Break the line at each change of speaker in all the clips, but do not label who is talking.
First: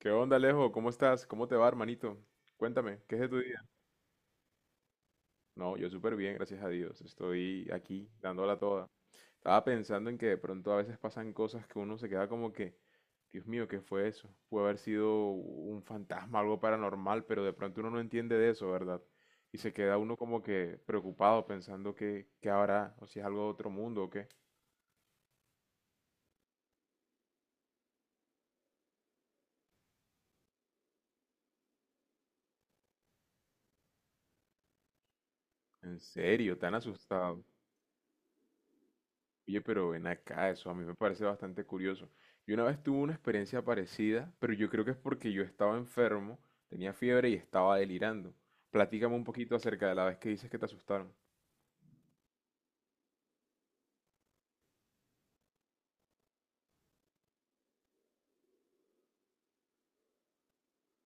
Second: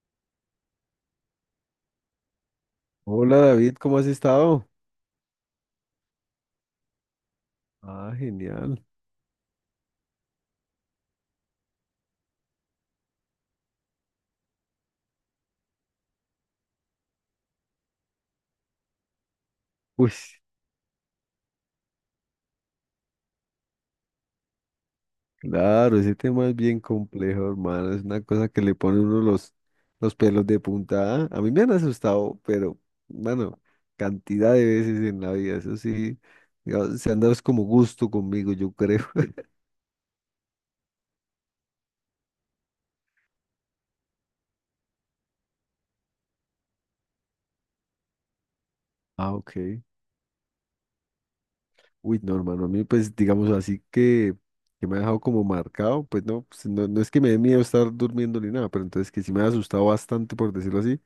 ¿Qué onda, Alejo? ¿Cómo estás? ¿Cómo te va, hermanito? Cuéntame, ¿qué es de tu
Hola
día?
David, ¿cómo has estado?
No, yo súper bien, gracias a Dios. Estoy aquí
Ah,
dándola
genial.
toda. Estaba pensando en que de pronto a veces pasan cosas que uno se queda como que, Dios mío, ¿qué fue eso? Puede haber sido un fantasma, algo paranormal, pero de pronto uno no entiende de eso, ¿verdad? Y se queda
Uy,
uno como que preocupado pensando que, qué habrá, o si es algo de otro mundo o qué.
claro, ese tema es bien complejo, hermano. Es una cosa que le pone uno los pelos de punta. A mí me han asustado, pero bueno, cantidad de veces en la vida. Eso
En
sí,
serio, tan
digamos, se han dado es
asustado.
como gusto conmigo, yo creo.
Oye, pero ven acá, eso a mí me parece bastante curioso. Yo una vez tuve una experiencia parecida, pero yo creo que es porque yo estaba enfermo, tenía fiebre y estaba delirando. Platícame un
Ah,
poquito
ok.
acerca de la vez que dices que te asustaron.
No, hermano, a mí pues digamos así que me ha dejado como marcado, pues no, pues, no es que me dé miedo estar durmiendo ni nada, pero entonces que sí me ha asustado bastante, por decirlo así.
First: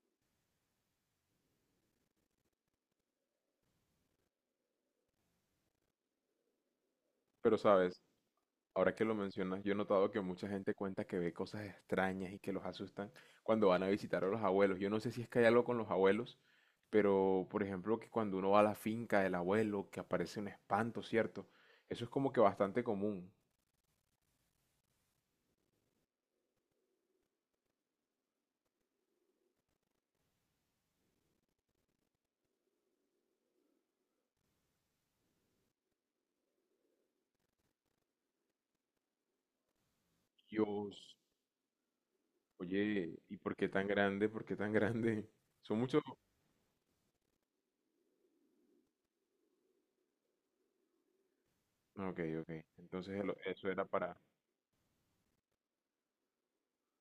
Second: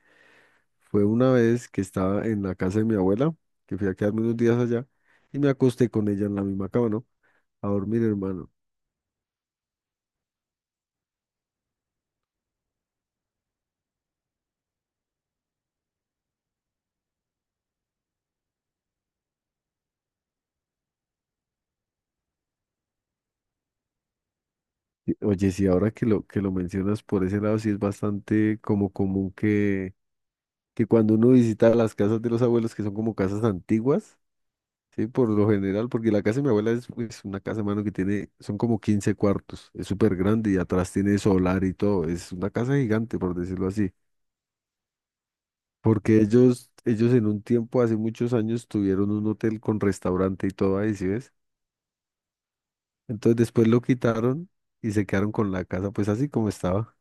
Fue una vez que estaba en la casa de mi abuela, que fui a quedarme unos días allá, y me acosté con ella en la misma cama, ¿no?
Pero
A
sabes,
dormir, hermano.
ahora que lo mencionas, yo he notado que mucha gente cuenta que ve cosas extrañas y que los asustan cuando van a visitar a los abuelos. Yo no sé si es que hay algo con los abuelos, pero por ejemplo que cuando uno va a la finca del abuelo, que aparece un espanto, ¿cierto? Eso es como que bastante común.
Oye, sí, ahora que lo mencionas por ese lado, sí es bastante como común que cuando uno visita las casas de los abuelos, que son como casas antiguas, sí, por lo general, porque la casa de mi abuela es pues, una casa, hermano, que tiene, son como 15 cuartos, es súper grande y
Yo...
atrás tiene solar y todo, es una casa
Oye,
gigante, por
¿y por
decirlo
qué tan
así.
grande? ¿Por qué tan grande? Son muchos...
Porque ellos en un tiempo, hace muchos años, tuvieron un hotel con restaurante y todo ahí, ¿sí ves?
Ok, ok. Entonces
Entonces
eso
después lo
era para...
quitaron y se quedaron con la casa, pues así como estaba.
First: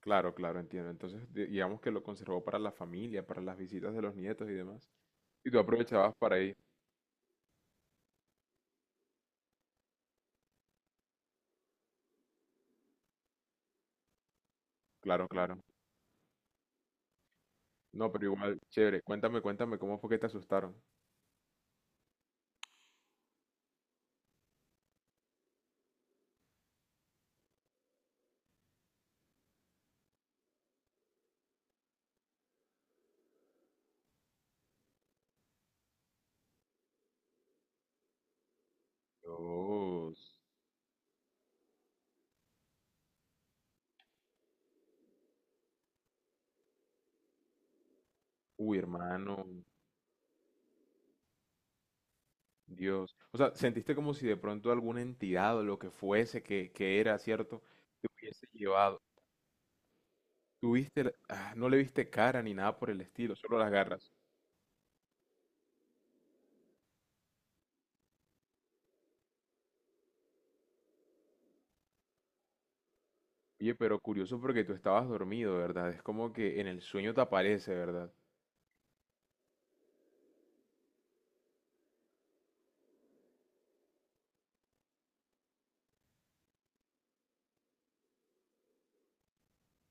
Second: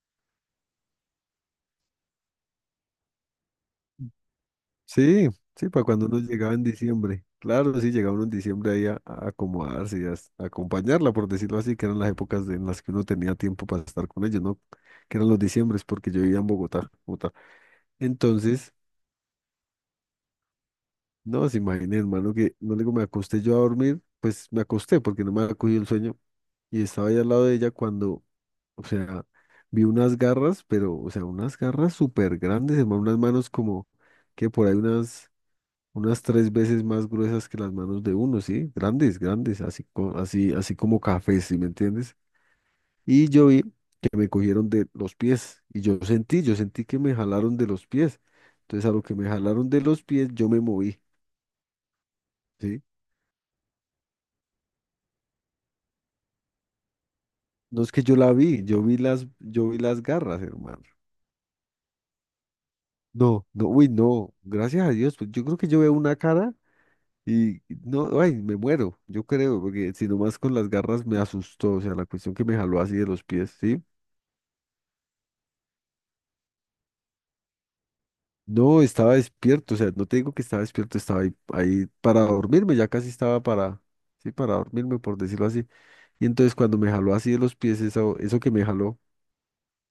Claro, claro, entiendo. Entonces digamos que lo conservó para la familia, para las visitas de los nietos y demás.
Sí,
Y tú
sí, para cuando
aprovechabas
uno
para
llegaba
ir.
en diciembre. Claro, sí, llegaba uno en diciembre ahí a acomodarse y a acompañarla, por decirlo así, que eran las épocas en las que uno tenía tiempo para estar con ellos, ¿no? Que
Claro,
eran los
claro.
diciembres, porque yo vivía en Bogotá, Bogotá.
No, pero igual,
Entonces,
chévere. Cuéntame, cuéntame, ¿cómo fue que te asustaron?
no, se imagina, hermano, que no le digo, me acosté yo a dormir, pues me acosté porque no me había cogido el sueño. Y estaba ahí al lado de ella cuando, o sea, vi unas garras, pero, o sea, unas garras súper grandes, hermano, unas manos como que por ahí unas, unas tres veces más gruesas que las manos de uno, ¿sí? Grandes, grandes,
Dios.
así, así como cafés, ¿sí me entiendes? Y yo vi que me cogieron de los pies y yo sentí que me jalaron de los pies.
Uy,
Entonces, a lo que me
hermano.
jalaron de los pies, yo me moví, ¿sí?
Dios. O sea, sentiste como si de pronto alguna entidad o lo que fuese que era, ¿cierto?
No es que
Te
yo la
hubiese
vi,
llevado.
yo vi las garras, hermano.
Tuviste, no le viste cara ni nada por el estilo,
No,
solo
no,
las
uy,
garras.
no, gracias a Dios, pues yo creo que yo veo una cara y no, ay, me muero, yo creo, porque si nomás con las garras me asustó, o sea, la cuestión que me jaló así de los pies,
Oye,
¿sí?
pero curioso porque tú estabas dormido, ¿verdad? Es como que en el sueño te aparece, ¿verdad?
No, estaba despierto, o sea, no te digo que estaba despierto, estaba ahí, ahí para dormirme, ya casi estaba sí, para dormirme, por decirlo así. Y entonces cuando me jaló así de los pies, eso que me jaló,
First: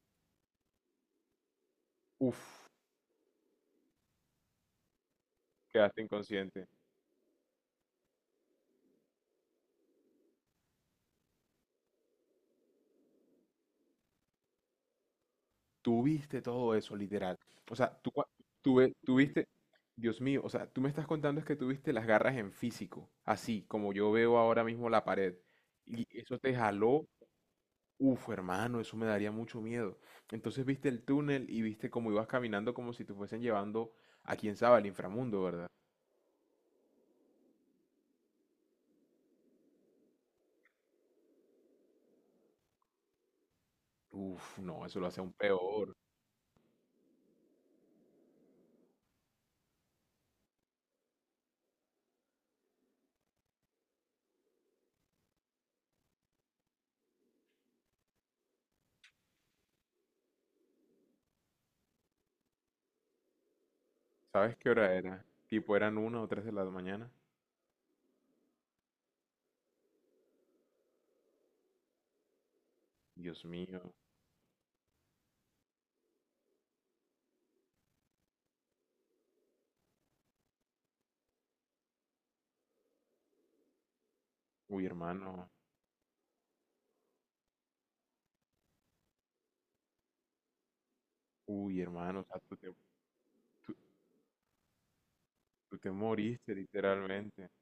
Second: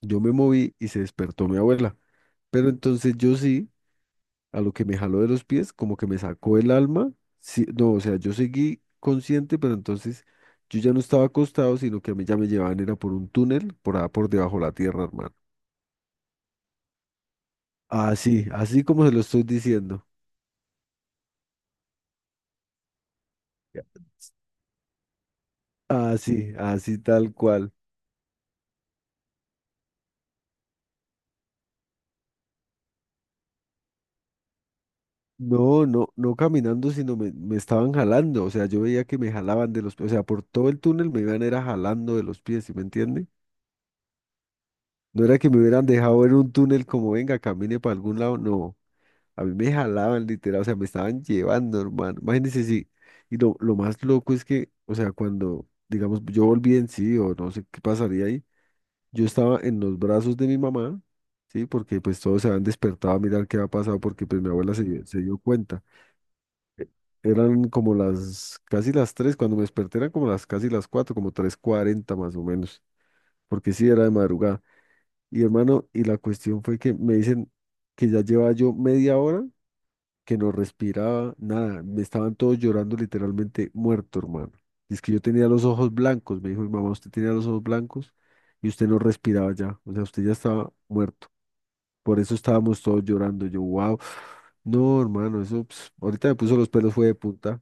yo me moví y se despertó mi abuela.
Uf,
Pero entonces yo sí. A lo que me jaló de los pies, como
quedaste
que me sacó
inconsciente.
el alma. Sí, no, o sea, yo seguí consciente, pero entonces yo ya no estaba acostado, sino que a mí ya me llevaban, era por un túnel, por debajo de la tierra, hermano.
Tú viste todo eso, literal. O sea, tú, cua-
Así,
tú,
así
ve-
como se
tú
lo estoy
viste,
diciendo.
Dios mío, o sea, tú me estás contando es que tú viste las garras en físico, así
Ya.
como yo veo ahora mismo la pared. Y eso te
Así, así
jaló.
tal cual.
Uf, hermano, eso me daría mucho miedo. Entonces viste el túnel y viste cómo ibas caminando como si te fuesen llevando a quién sabe al inframundo, ¿verdad?
No, no, no caminando, sino me estaban jalando. O sea, yo veía que me jalaban de los pies. O sea, por todo el túnel me iban era jalando de los pies, ¿sí me entiende?
Uf, no, eso lo hace
No
aún
era que me hubieran
peor.
dejado en un túnel como venga, camine para algún lado. No, a mí me jalaban literal, o sea, me estaban llevando, hermano. Imagínense, sí. Y lo más loco es que, o sea, cuando, digamos, yo volví en sí, o no sé qué pasaría ahí, yo estaba en los brazos de mi mamá, ¿sí? Porque pues todos se habían despertado a mirar qué había pasado, porque pues mi
¿Sabes qué
abuela
hora
se
era?
dio
Tipo,
cuenta.
¿eran una o tres de la mañana?
Eran como casi las 3, cuando me desperté eran como las casi las 4, como 3:40 más o menos,
Dios
porque sí
mío.
era de madrugada. Y hermano, y la cuestión fue que me dicen que ya llevaba yo media hora que no respiraba, nada, me estaban todos llorando literalmente muerto, hermano.
Uy,
Dice que yo tenía
hermano.
los ojos blancos, me dijo mi mamá, usted tenía los ojos blancos y usted no respiraba ya, o sea, usted ya estaba muerto.
Uy,
Por
hermano. O
eso
sea,
estábamos todos llorando, yo,
tú-
wow, no, hermano, eso,
tú te
ps, ahorita me
moriste
puso los pelos fue de
literalmente.
punta.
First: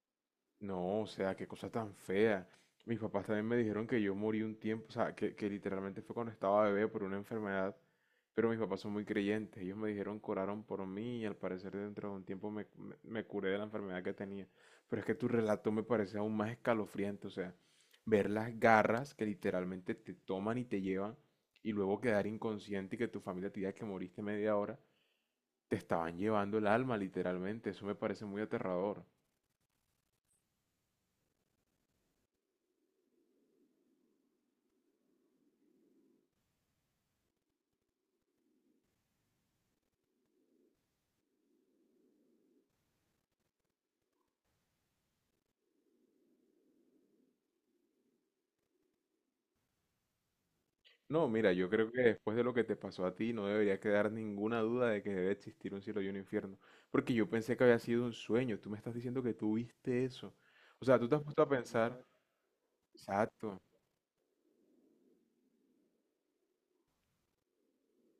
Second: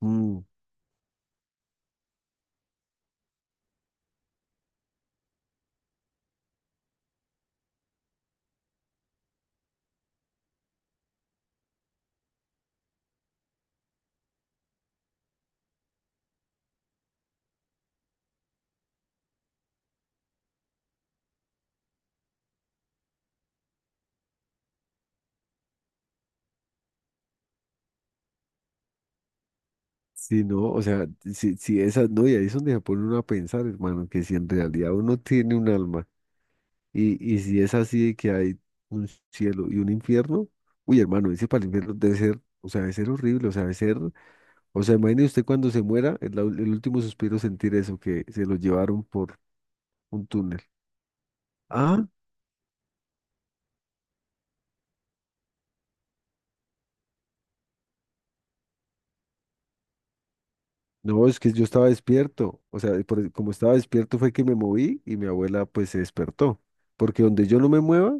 Mm,
No, o sea, qué cosa tan fea. Mis papás también me dijeron que yo morí un tiempo, o sea, que literalmente fue cuando estaba bebé por una enfermedad, pero mis papás son muy creyentes. Ellos me dijeron oraron por mí y al parecer dentro de un tiempo me curé de la enfermedad que tenía. Pero es que tu relato me parece aún más escalofriante, o sea, ver las garras que literalmente te toman y te llevan y luego quedar inconsciente y que tu familia te diga que moriste media hora, te estaban llevando el alma literalmente. Eso me parece muy aterrador.
sí, no, o sea, sí, sí, esas, no, y ahí es donde se pone uno a pensar, hermano, que si en realidad uno tiene un alma, Y si es así de que hay un cielo y un infierno, uy, hermano, ese para el infierno debe ser, o sea, debe ser horrible, o sea, debe ser, o sea, imagine usted cuando se muera, el último suspiro sentir eso, que se lo llevaron por un túnel.
No, mira, yo creo que
Ah,
después de lo que te pasó a ti no debería quedar ninguna duda de que debe existir un cielo y un infierno, porque yo pensé que había sido un sueño, tú me estás diciendo que tú viste eso. O sea, tú te has
no, es
puesto a
que yo estaba
pensar,
despierto, o sea, como
exacto.
estaba despierto fue que me moví y mi abuela pues se despertó, porque donde yo no me mueva,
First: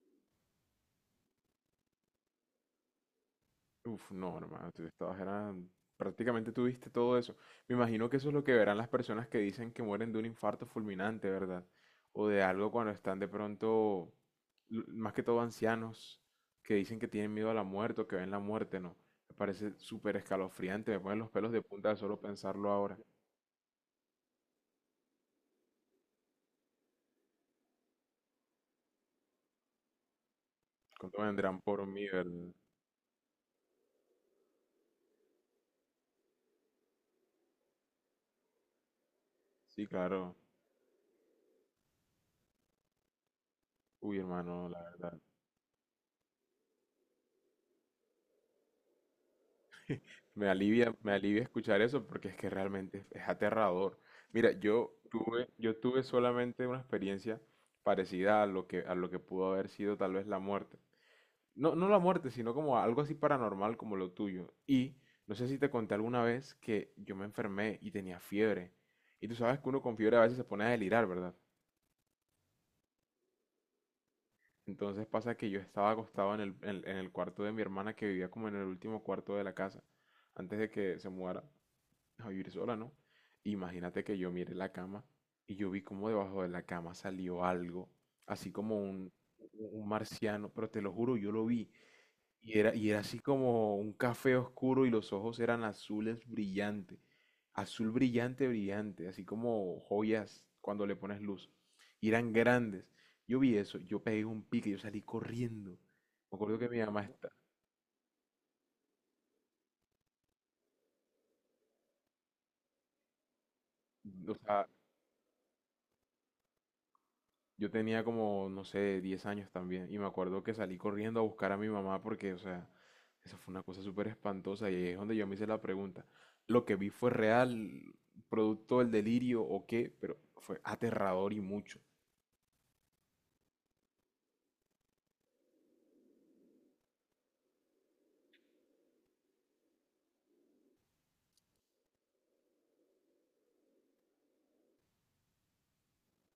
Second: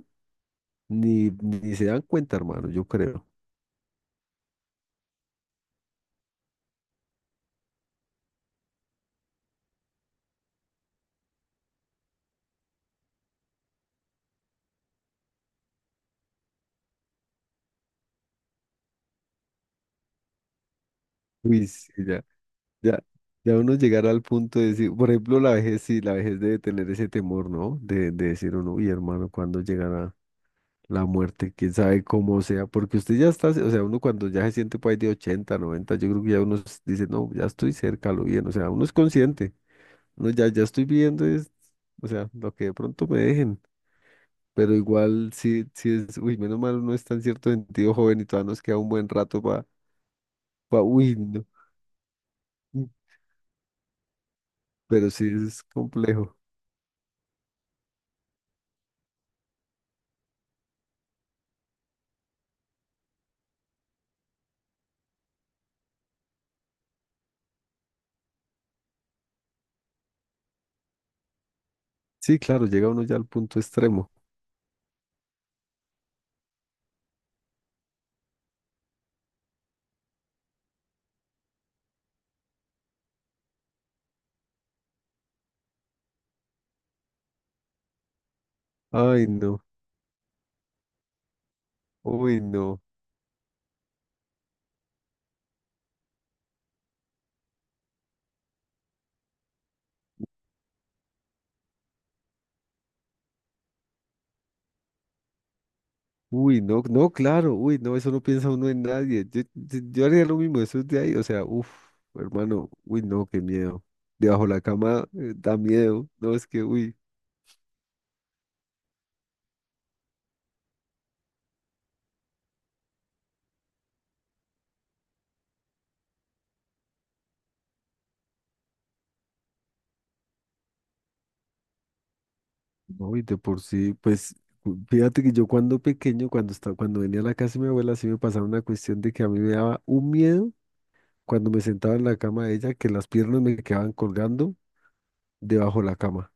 ni se dan cuenta, hermano, yo creo.
Uf, no, hermano, tú estabas, era, prácticamente tuviste todo eso. Me imagino que eso es lo que verán las personas que dicen que mueren de un infarto fulminante, ¿verdad? O de algo cuando están de pronto, más que todo ancianos, que dicen que tienen miedo a la muerte o que ven la muerte, ¿no? Me parece súper escalofriante, me ponen los pelos de
Uy,
punta
sí,
de solo pensarlo ahora.
ya, ya uno llegar al punto de decir, por ejemplo, la vejez, sí, la vejez debe tener ese temor, ¿no? De decir uno, uy, hermano, ¿cuándo llegará la
¿Cuánto
muerte?
vendrán
¿Quién
por
sabe
mí,
cómo
verdad?
sea? Porque usted ya está, o sea, uno cuando ya se siente por ahí de 80, 90 yo creo que ya uno dice, no, ya estoy cerca, lo bien, o sea, uno es consciente,
Sí, claro.
ya estoy viviendo, es, o sea, lo que de pronto me dejen.
Uy, hermano,
Pero
la verdad.
igual sí, sí es, uy, menos mal uno está en cierto sentido joven y todavía nos queda un buen rato para,
Me alivia, me
uy,
alivia
no.
escuchar eso porque es que realmente es aterrador. Mira, yo
Pero sí
tuve,
es
yo tuve
complejo.
solamente una experiencia parecida a lo que pudo haber sido tal vez la muerte. No, no la muerte, sino como algo así paranormal como lo tuyo. Y no sé si te conté alguna vez que yo me enfermé y tenía fiebre. Y tú sabes que uno con fiebre a veces se pone a delirar, ¿verdad?
Sí, claro, llega uno ya al punto extremo.
Entonces pasa que yo estaba acostado en el, en el cuarto de mi hermana, que vivía como en el último cuarto de la casa, antes de que se mudara a vivir sola, ¿no? Imagínate que yo mire la cama y yo vi como debajo de la cama salió algo, así como
Ay, no,
un marciano, pero te lo juro, yo lo vi.
uy, no,
Y era así como un café oscuro y los ojos eran azules brillantes. Azul brillante, brillante, así como joyas cuando le pones luz. Y eran grandes. Yo vi eso, yo pegué un pique, yo salí corriendo. Me acuerdo
uy,
que mi
no,
mamá
no, claro, uy, no, eso no piensa uno en nadie. Yo, yo haría lo mismo, eso es de ahí, o sea, uff, hermano, uy, no, qué miedo. Debajo la
está...
cama da miedo, no, es que, uy,
Yo tenía como, no sé, 10 años también. Y me acuerdo que salí corriendo a buscar a mi mamá porque, o sea, esa fue una cosa súper espantosa. Y ahí es donde yo me hice la pregunta. ¿Lo que vi fue real, producto del delirio o qué? Pero fue aterrador y mucho.
no, y de por sí, pues, fíjate que yo cuando pequeño, cuando estaba, cuando venía a la casa de mi abuela, sí me pasaba una cuestión de que a mí me daba un miedo cuando me sentaba en la cama de ella, que las piernas me quedaban colgando debajo de la cama.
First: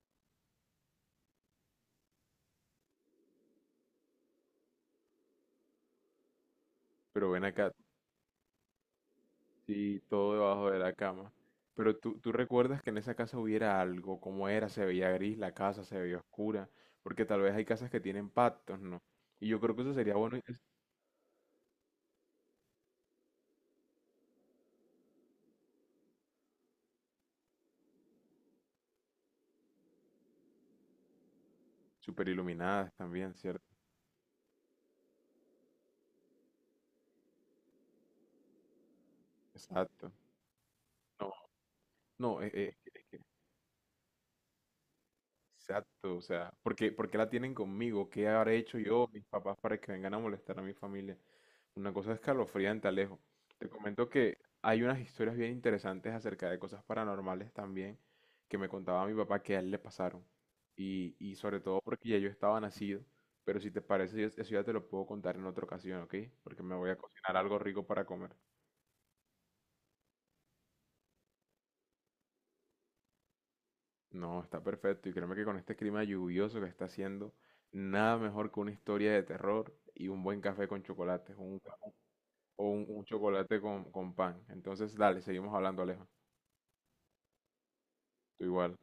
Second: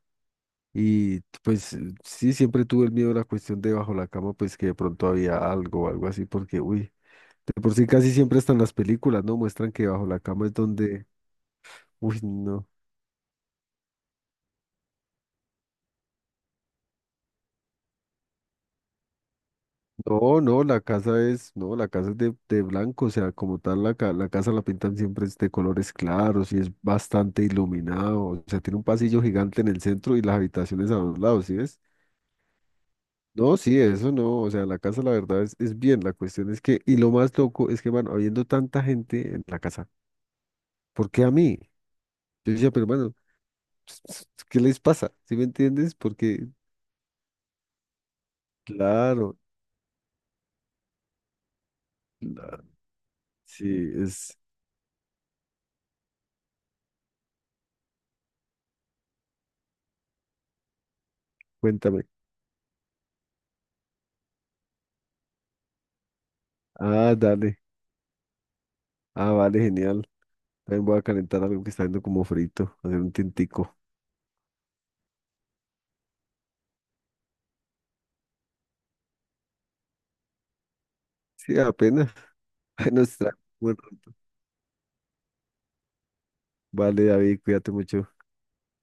Y pues sí, siempre tuve el miedo a la cuestión de bajo la cama, pues que de pronto había algo o algo así, porque, uy,
Pero ven
de
acá,
por sí casi siempre están las películas, ¿no? Muestran que
sí,
bajo la
todo
cama es
debajo de la
donde,
cama. Pero tú,
uy,
tú
no.
recuerdas que en esa casa hubiera algo, cómo era, ¿se veía gris la casa, se veía oscura, porque tal vez hay casas que tienen pactos, ¿no? Y yo creo que eso sería bueno,
No, no, la casa es, no, la casa es de blanco, o sea, como tal, la casa la pintan siempre es de colores claros y es bastante iluminado, o sea, tiene un pasillo gigante en el centro y las habitaciones a los lados, ¿sí ves?
súper iluminadas también,
No,
¿cierto?
sí, eso no, o sea, la casa la verdad es bien, la cuestión es que, y lo más loco es que, van habiendo tanta gente en la casa.
Exacto.
¿Por qué a mí?
No,
Yo decía, pero bueno, ¿qué les pasa? ¿Sí me entiendes?
exacto, o
Porque,
sea, por qué la tienen conmigo? ¿Qué habré hecho yo, mis
claro,
papás, para que vengan a molestar a mi familia? Una cosa
la-
escalofriante, Alejo.
sí,
Te comento que
es,
hay unas historias bien interesantes acerca de cosas paranormales también que me contaba mi papá que a él le pasaron. Y sobre todo porque
cuéntame.
ya yo estaba nacido, pero si te parece, eso ya te lo puedo contar en otra ocasión, ¿ok? Porque me voy a
Ah,
cocinar algo
dale.
rico para comer.
Ah, vale, genial. También voy a calentar algo que está viendo como frito, hacer un tintico.
No, está perfecto. Y créeme que con este clima lluvioso que está haciendo, nada mejor que una historia de terror y un buen café con chocolate,
Sí,
un,
apenas.
o un,
Ahí
un
nos trae.
chocolate
Bueno,
con pan. Entonces, dale, seguimos hablando, Alejo.
vale, David, cuídate mucho.
Tú igual.